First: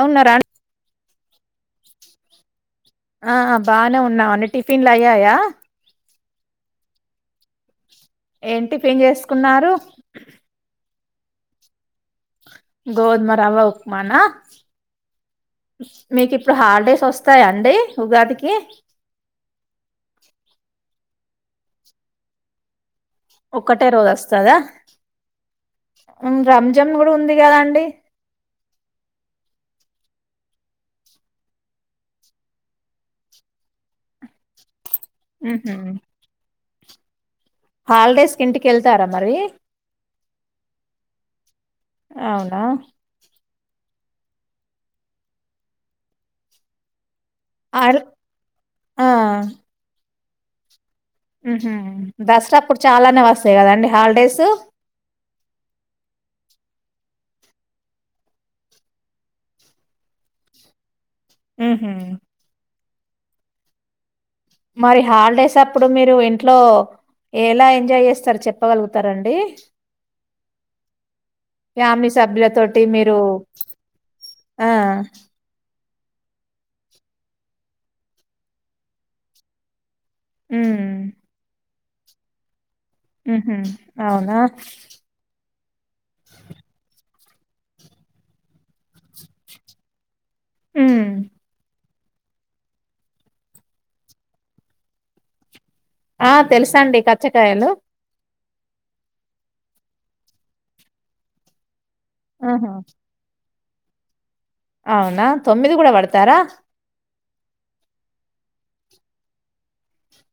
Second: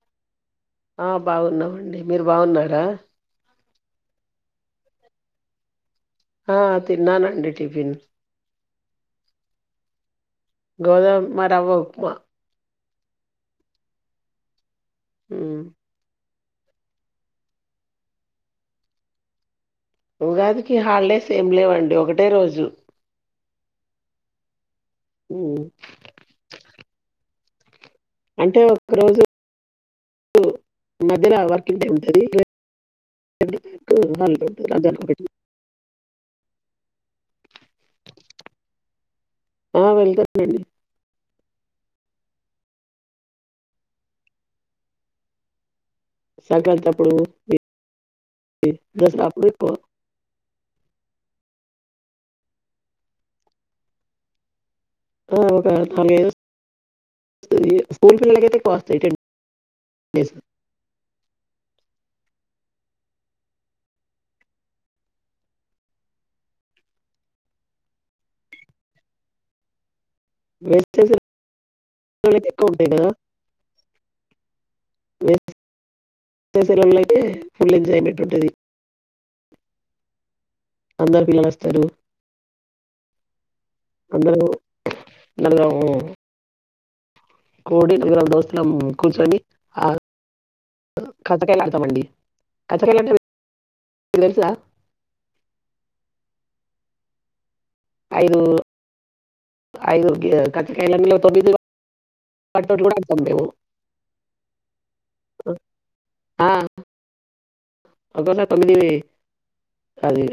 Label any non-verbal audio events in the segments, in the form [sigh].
అవున్నార ఆ బాగున్నామండి మీరు బాగున్నా ఆ బాగానే ఉన్నాం అండి టిఫిన్లు అయ్యాయా ఆ తిన్నాను అండి టిఫిన్ ఏం టిఫీన్ చేసుకున్నారు గోదమ్మ రవ్వ ఉప్మా గోద్మరఅవ్వ ఉప్మానా ఉమ్ మీ కి ఇప్పుడు హాలిడేస్ వస్తాయా అండి ఉగాదికి సే మ్ లేవండి ఒకటే రోజు ఒక్కటే రోజు వస్తదా ఉమ్ ఉం రంజాన్ కూడా ఉంది కదా అండి అంటే ఒక రోజు మధ్యలో వర్కింగ్ డే ఉంటంది [unintelligible] ఉహు హాలిడేస్ కి ఇంటికి ఎళ్తారా మరి ఆ వెళ్తానండి అవునా సంక్రాంతి అప్పుడు అ ఈ ఆ దసరా అప్పుడు ఎక్కువ ఉహుం దసరా అప్పుడు చాలానే వస్తాయి కదా అండి హాలిడేస్ ఒక నాలుగై స్కూల్ పిల్లలక అైతే ఎక్కువ వస్తాయి [unintelligible] ఉ హు మరి హాలిడేస్ అప్పుడు మీరు ఇంట్లో ఎలా ఎంజాయ్ చేస్తారు చెప్పగలుగుతారండి వేసవి ఫ్యామిలీ సెలవులు సభ్యుల అయితే ఎక్కువ తోటి ఉంటాయి కదా మీరు ఆ [unintelligible] ఫుల్ ఎంజాయ్మెంట్ ఉంటుంది అందరు పిల్లలస్తారు ఉ హుం అవునా అందరూ కోడి వివరాలు దోస్త్ కుల్స్వామి హ్మ్. కస్తకాయలాడుతాంమండి [unintelligible] అంట తెలుసా ఆ తెలుసాండి కచ్చకాయలు ఐదు ఐదు గచ్చ కలలో తొమ్మిది ఆహా! పట్టోట్లుతంండవు అవునా తొమ్మిది కూడా పడతారా అదన్న తమ్లివే అది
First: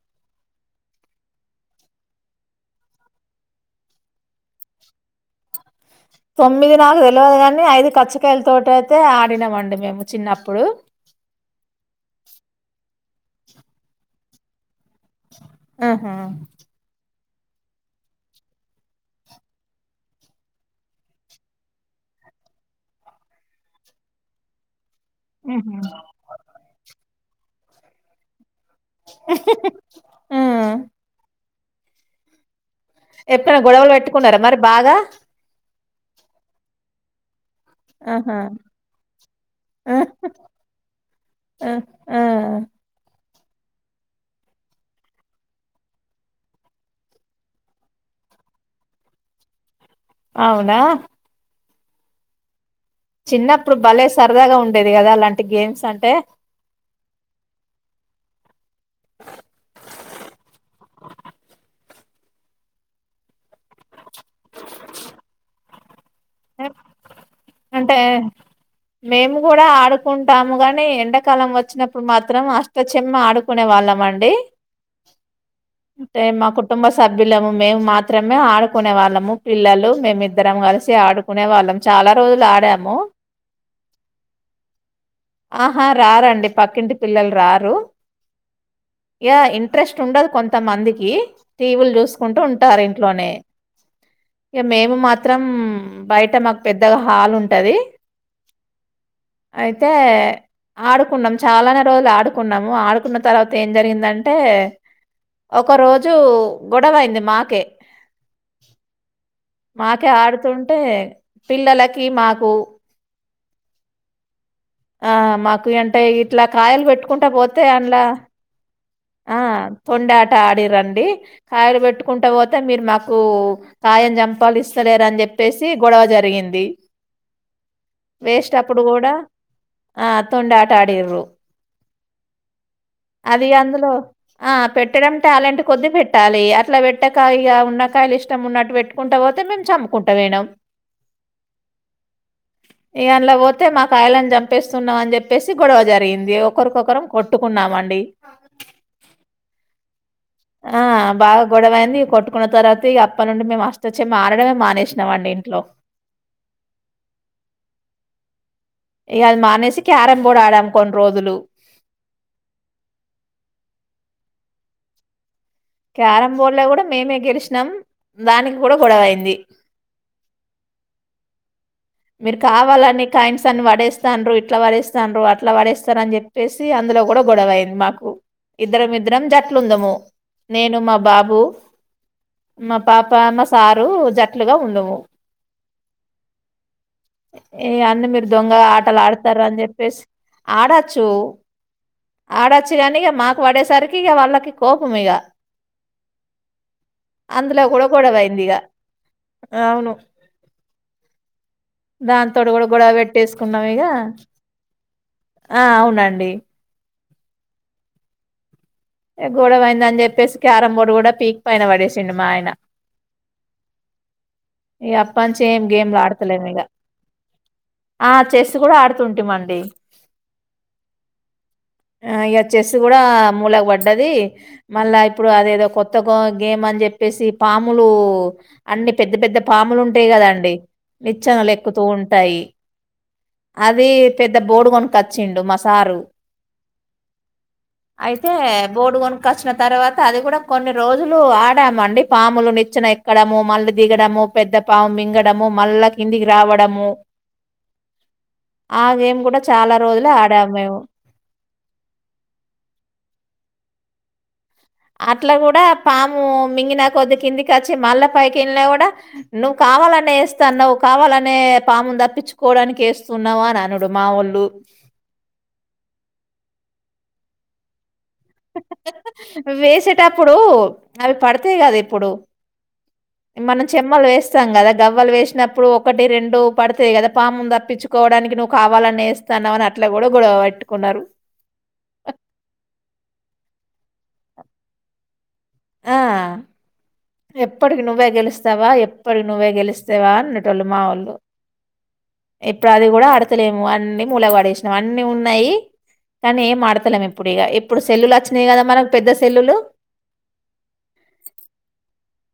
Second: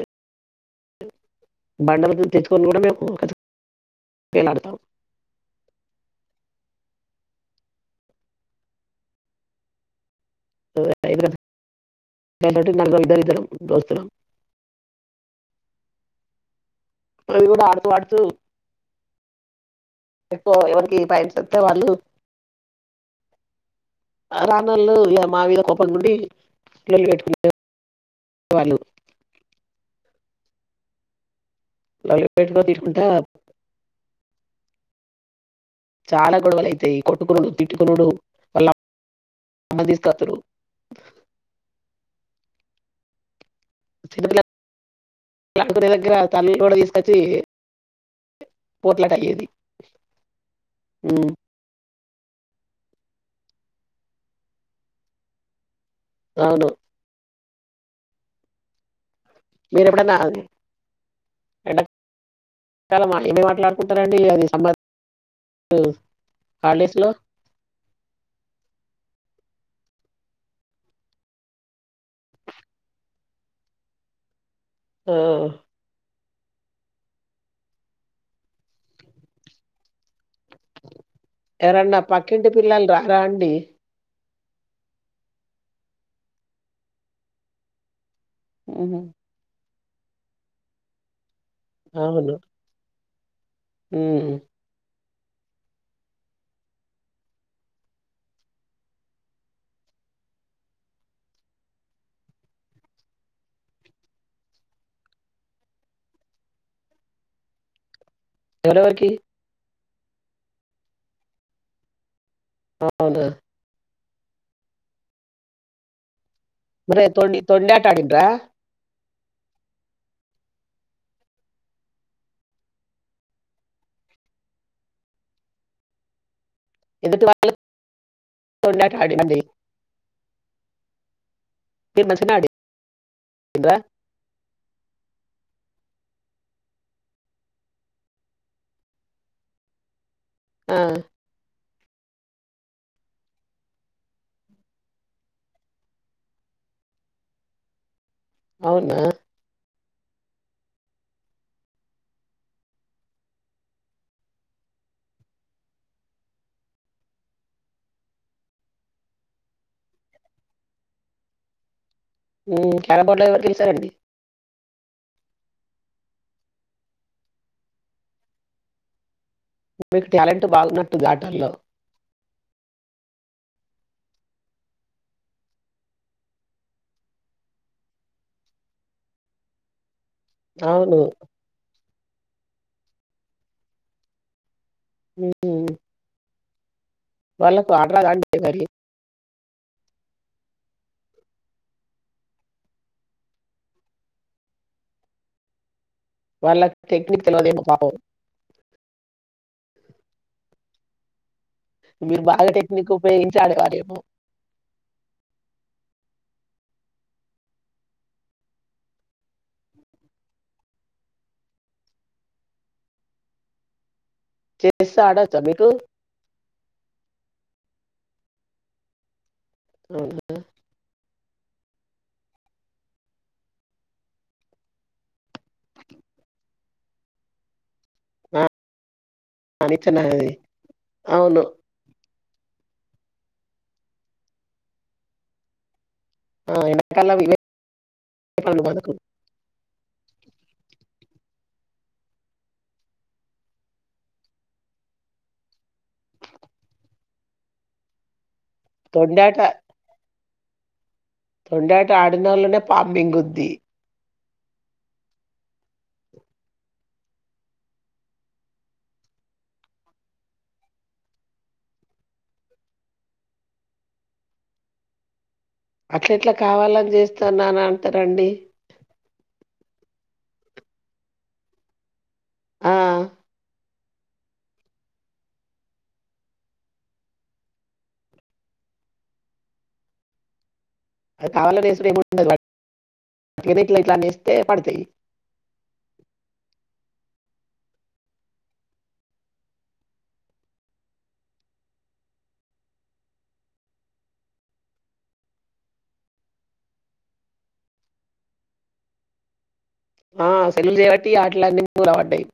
బండల తెచ్చుకొని కూడా మేము కచ్చకాయలు ఆడతాం తొమ్మిది నాకు తెలియదు కానీ ఐదు కచ్చకాయల తోట అయితే ఆడినామండి మేము చిన్నప్పుడు. ఇ [unintelligible] ఇద్దరం దోస్తులం ఆహా అవి కూడా ఆడుతూ ఆడుతూ ఎక్కువ ఎవరికి పయ చెస్తే వాళ్ళు రాణ వాళ్ళు మావిద హుహు. కోపం నుం కిలలుటు [unintelligible] ఆ [unintelligible] ఎప్పుడైనా గొడవలు పెట్టుకున్నారా మరి బాగా చాలా గడవల అైతే ఈ కొట్టుకురు తిట్టుకోనురు ఆహా! మల్ల అమ్మని ఆ! తీసుకోస్తురు ఆ! ఆ! నే దగ్గర తల్లు కూడా తీసుకొచ్చి పోట్లట అయ్యేది అవునా ఉమ్, చిన్నప్పుడు భలే సరదాగా ఉండేది కదా అలాంటి గేమ్స్ అం అవును మీరెప్పుడంట ఏమే మాట్లాడుకుంటారంండి అది సంబ అంటే మేము కూడా ఇడ ఆడుకుంటాము గాని ఎండాకాలం వచ్చినప్పుడు మాత్రం అష్టచమ్మ ఆడుకునే వాళ్ళం అండి హా అంటే మా కుటుంబ సభ్యులము మేము మాత్రమే ఆడుకునే వాళ్ళము పిల్లలు మేమిద్దరం కలిసి ఆడుకునే వాళ్ళం ఎరన్నా చాలా రోజులు పక్కింటి పిల్లలు ఆడాము రారా అండి ఆహా రారంండి పక్కింటి పిల్లలు రారు హు హు ఇక ఇంట్రెస్ట్ ఉండదు కొంతమందికి టీవీలు అవును చూసుకుంటూ ఉంటారు ఇంటి ఇంట్లోనే ఉమ్, ఇక మేము మాత్ త్రం బయట మాకు పెద్దగా హల్ ఉంటుంది అయితే ఆడుకున్నాం చాలానే రోజులు ఆడుకున్నాము ఆడుకున్న తర్వాత ఏం జరిగిందంటే ఒక రోజు గొడవ అయింది మాకే ఎవరెవరికి మాకే ఆడుతుం టే పిల్లలకి మాకు అవునా ఆ మాకు ఎంటైర్ ఇట్లా కాయలు మరి పెట్టుకుంటా తొండి పోతే తొండాట అండ్ల ఆడిండ్రా ఆ తొండాట ఆడి రండి కాయలు పెట్టుకుంటా పోతే మీరు మాకు కాయం చంపాలు ఇస్తలేరని చెప్పేసి గొడవ జరిగింది ఎదుటి వాళ్ళకి వేస్ట్ అప్పుడు తొండాట కూడా ఆడిండండి ఆ తొందాట ఆ డిర్రు మీరు మంచిగనే ఆడిండ్రా అందులో ఆ పెట్టడం టాలెంట్ కొద్ది పెట్టాలి అట్లా పెట్టకాయగా ఉన్నకాయలు ఇష్టం ఉన్నట్టు పెట్టుకుంటా పోతే మేము చంపుకుం ట్ట పోయినం ఆ, ఇక అందులో పోతే మాకాయలను చంపేస్తున్నాం అని చెప్పేసి గొడవ జరిగింది ఒకరికొకరం కొట్టుకున్నామండి అవునా ఆ బా గొడవైంది కొట్టుకున్న తర్వాత ఇగ అప్పట్ నుండి మేము అష్టా చమ్మా ఆడడమే మానేసినామండి ఇంట్లో ఇకది మానేసి క్యారం బోర్డ్ ఆడాము కొన్ని రోజులు హ్మ్ క్యారమ్ బోర్డ్ లో ఎవరు గెలిచారండి క్యారం బోర్డ్ లో కూడా మేమే గెలిచినాం దానికి కూడా గొడవైంది మీకు టాలెంట్ బాగున్నట్టుంది ఆటల్లో మీరు కావాలని కాయిన్స్ అన్ని పడేస్తాన్ రు ఇట్లాపడేస్తాన్ రు అట్లా పడేస్తాన్ రు అని చెప్పేసి అందులో కూడా గొడవ అయింది మాకు ఇద్దరంమిద్దరం జట్లుంన్నము నేను మా అవును బాబు మా పాప మా సారు జట్లుగా ఉండే ఊహు ఏ అన్న మీరు దొంగ మరి ఆటలు ఆడుత తర్ అని చెప్పేసి ఆడొచ్చు ఆడొచ్చు కానిక మాకు పడేసరికి ఇక వాళ్ళకి కోపం ఇగ వాళ్ళకి టెక్నిక్ తెలవదేమో అందులో కూడా పాపం గొడవయింది ఇక అవును మీరు దాంతోటి బాగా కూడా టెక్నిక్ గొడవ ఉపయోగించి పెట్టేసుకున్నాం ఇక ఆడేవారేమో ఆ అవునండి గొడవైంద అని చెప్పేసి క్యారం బోర్డు కూడా పీక్ పైన పడేసిండు మా ఆయన ఇగ చెస్ ఆడొచ్చా అప్పంచి ఏం మీకు గేమ్లు ఆడతలేము ఇక ఆ చెస్ కూడా ఆడుతుంటి మన్ అవునా ఆ ఇగ చెస్సు కూడా మూలక్ పడ డది మల్లా ఇప్పుడు అదేదో కొత్త గో గేమ్ అని చెప్పేసి పాము పాములు అన్ని పెద్ద పెద్ద ఆ పాములు నిచ్చెన ఉంటాయి అది కదాండి అవును నిచ్చనలు ఎక్కుతూ ఉం టాయి అది పెద్ద బోడు కొనకొచ్చిండు మసారు ఆ అయితే [unintelligible] బోర్డు కొనకొచ్చిన తర్వాత అది కూడా కొన్ని రోజులు ఆడామండి పాములు నిచ్చిన ఎక్కడము మళ్ళీ దిగడము పెద్ద పాము మింగడము మళ్ళా కిందికి రావడము ఆ గేమ్ తొండాట కూడా చాలా రోజులే ఆ డామ్ మేము తొండేట ఆడినోళ్ళనే పాం మింగుది అట్లా కూడా పాము మింగినా కొద్ది కిందికి వచ్చి మల్లపైకెళ్ళిన కూడా నువ్వు కావాలనే వేస్తాన్నావ్వు కావాలనే పాము దప్పించుకోవడానికి వేస్తున్నావు అని అనడు మా ఒళ్ళు అట్ల ఎట్లా కావాలని చేస్తాన్నానన్ వేసేటప్పుడు ఇప్పుడు అవి పడితేయి కదా ఇప్పుడు ఆ మనం చెమ్మలు వేస్తాం కదా గవ్వలు వేసినప్పుడు ఒకటి రెండు పడుతుంది కదా పామును తప్పించుకోవడానికి నువ్వు కావాలని వేస్తానవు అట్లా కూడా గొడవట్టు అది కావాలే ఎసుడు [unintelligible] ఇట్లా ఇట్లా అనే ఇస్తే పడతాయి ఆ! ఎప్పటికి నువ్వే గెలుస్తావా ఎప్పటికి నువ్వే గెలుస్తావా అన్నటోళ్ళు మా వాళ్ళు ఇప్పుడు అది కూడా ఆడతలేము అన్ని మూలగాడేసినాము అన్ని ఉన్నాయి కానీ ఏం ఆడతలేము ఎప్పుడు ఇగా ఇప్పుడు సెల్లులు వచ్చినయి కదా మనకు పెద్ద సెల్లులు ఆ సెల్లు బట్టి ఆటిలన్ని మూల పడ్డాయి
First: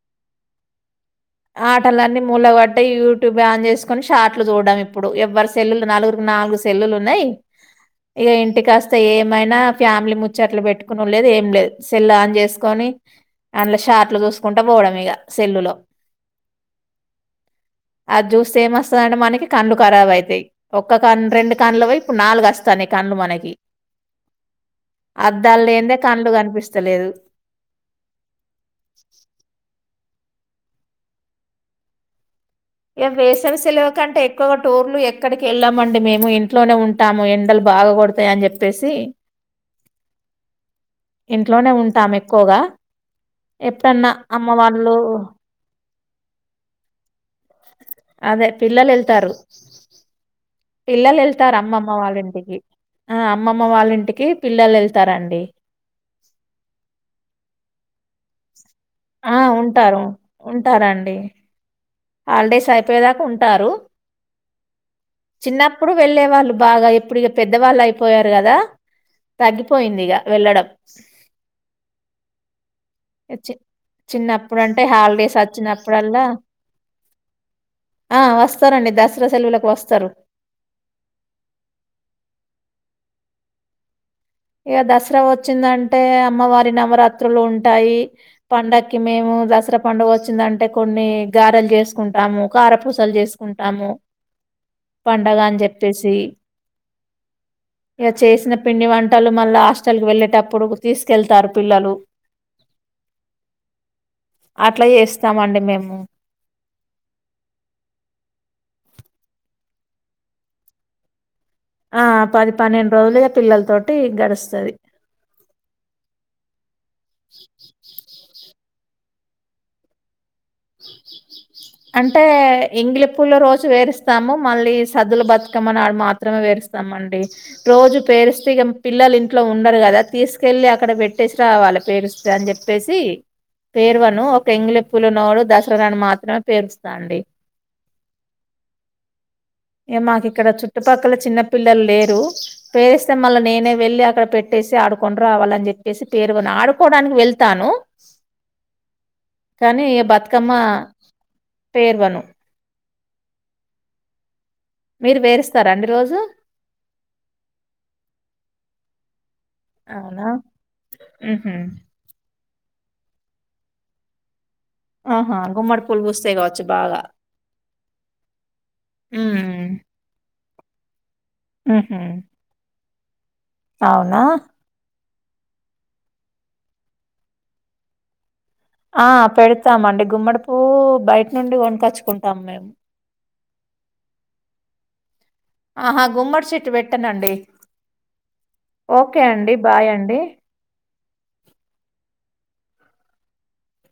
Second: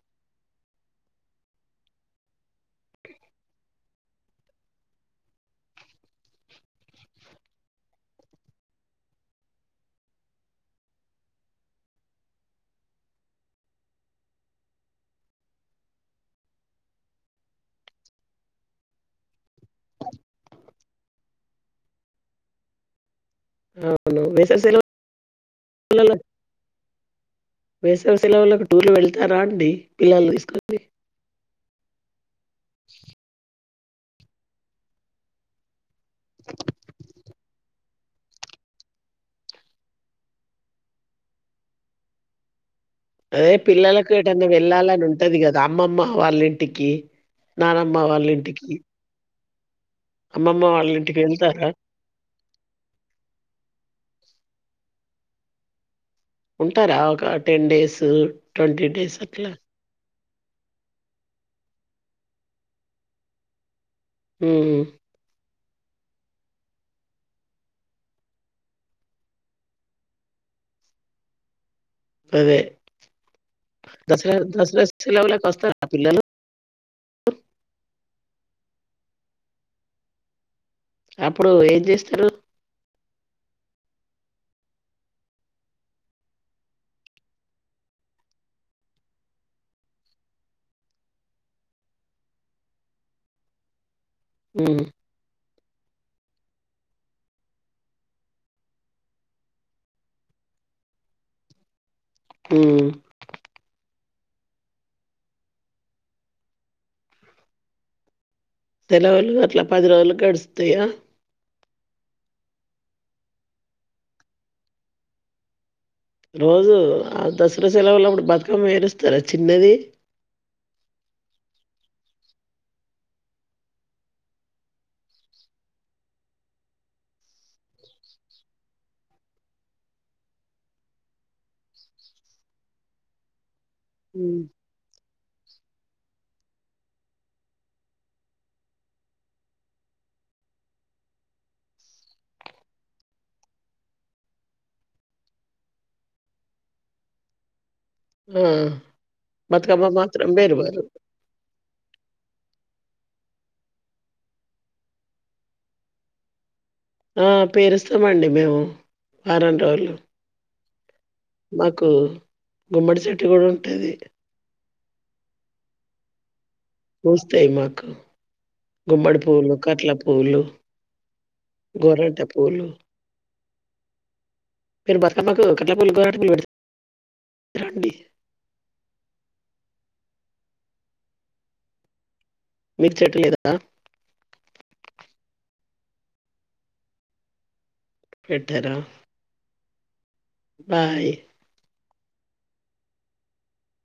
ఆటలన్నీ మూలగట్టా యూట్యూబ్ ఆన్ చేసుకొని షార్ట్లు చూడడం ఇప్పుడు ఎవ్వరి సెల్లులు నాలుగురుకి నాలుగు సెల్లులు ఉన్నాయి ఇగా ఇంటికి వస్తే ఏమైనా ఫ్యామిలీ ముచ్చట్లు పెట్టుకుని లేదు ఏం లేదు సెల్ ఆన్ చేసుకొని అందులో షార్ట్లు చూసుకుంటా పోవడం ఇగా సెల్లు లో ఆ జేస్తే ఏమస్తందట మనకి కళ్ళు కారాబ్ అయితాయి ఒక్క కన్ను రెండు కళ్డ్లు పోయి ఇప్పుడు నాలుగు వస్తున్నాయ్ కండ్లు మనకి అవును వేసవి సెల అద్దాలు లేనిదే ల ల కళ్ళు కనిపిస్తలేదు వేసవిసేలవులకి టూర్లు వెళ్తారా అండి పిల్లలు తీసుకో [unintelligible] ఏ వేసవి సేల కంటే ఎక్కుగా టోర్లు ఎక్కడికి వెళ్ళాం మండి మేము ఇంట్లోనే ఉంటాము ఎండలు బాగా కోడ్ టాయ్ అని చెప్పేసి ఇంట్లోనే ఉంటాం ఎక్కువగా ఏ ఎప్పుడన్నా పిల్లలకు ఏటన్నా అమ్మ వాళ్ళు వెళ్ళాలని ఉంటది కదా అమ్మమ్మ వాళ్ళ ఇంటికి నానమ్మ వాళ్ళ అదే ఇంటికి పిల్లలు ఏళ్తారా అమ్మమ్మ వాళ్ళ ఇంటికి పిల్లలు ఏళ్తారా వెళ్తారా అమ్మమ్మ వాళ్ళింటికి ఆ అమ్మమ్మ వాళ్ళ ఇంటికి పిల్లలు వెళ్తారండి ఉంటారా ఒక టెన్ డేస్ ట్వంటీ డేస్ ఆ అట్లా ఉంటారు ఉంటారండి హాలిడేస్ అయిపోయేదాకా ఉంటారు ఉమ్ చిన్నప్పుడు వెళ్ళే వాళ్ళు బాగా ఎప్పుడు ఇగ పెద్దవాళ్ళు అయిపోయారు కదా తగ్గిపోయింది ఇగ వెళ్ళడం అదే ఎచి దసరా చిన్నప్పుడు అంటే దసరా హాలిడేస్ సెలవులకు వస్తారా పిల్లలు అచ్చినప్పుడల్లా ఆ వస్తరండి దసరా సెలవులకు వస్తరు అప్పుడు ఏం చేస్తారు గ క దసరా వచ్చిందంటే అమ్మవారి నవరాత్రులు ఉంటాయి, పండకి మేము దసరా పండుగ వచ్చిందంటే కొన్ని గారెలు చేసుకుంటాము, కారపూసలు చేసుకుంటాము. ఉమ్, పండగా ఆన్ జెప్ పెసి ఇగ చేసిన పండి వం ట్టలు మళ్ళా హస్టల్కు వెళ్ళలేటప్పుడు తీసుకెళ్తారు పిల్లలు ఊ అట్ల చేస్తామండి మేము సెలవులు అట్లా పది రోజులు గడుస్తయా ఆ పది పన్నెండు రోజులుగా పిల్లల తోటి గడుస్తది రోజు ఆ దసరా సెలవులప్పుడు బతుకమ్మ వేరుస్ తర చిన్నది అంటే ఎంగిలి పూల రోజు వేరుస్తాము మళ్ళీ సద్దులు బతుకమ్మనాడు మాత్రమే పేరుస్తామండి రోజు పేరుస్తే ఇక పిల్లలు ఇంట్లో ఉండరు కదా తీసుకెళ్ళి అక్కడ పెట్టేసి రావల్ల పేరుస్తే అని చెప్పేసి పేర్వను ఉమ్, ఒక ఎంగిలి పూలనోడు దాసరానాడు మాత్రమే పేరుస్తాండి, ఇగ మాకు ఇక్కడ చుట్టుపక్కల చిన్న పిల్లలు లేరు పేరుస్తే మళ్ళ నేనే వెళ్ళి అక్కడ పెట్టేసి ఆడుకొని రావాలని చెప్పేసి పేర్వను ఆడుకోడానికి వెళ్తాను. ఊ బత్కమ్మ మాత్రం కమా పేరువారు పేర్వను మీరు వేరుస్తరా అండి రోజు ఆ పేరుస్తామండి మేము ఆరం రోలు అవునా! హుహు. మాకు గుమ్మడి చెట్టు కూడా ఉంటది ఆహా గుమ్మడి పూలు బూస్తయ్ గవచ్ పూస్తాయి మాకు గుమ్మడి పూలు హ్మ్. కట్ల పూలు హుహు. గోరంట పూలు అవునా మీరు బతుకమ్మకు కట్ల పూలు గోరంట పూలు వెడ్ తారండి ఆ పెడతామండి గుమ్మడి పూ బయట నుండి గొనకొచ్చుకుం మీకు చెట్టు లేదా ఆహా గుమ్మడి చెట్టు పెట్టనండి పెట్టరా ఓకే అండి. బాయ్ అండి బాయ్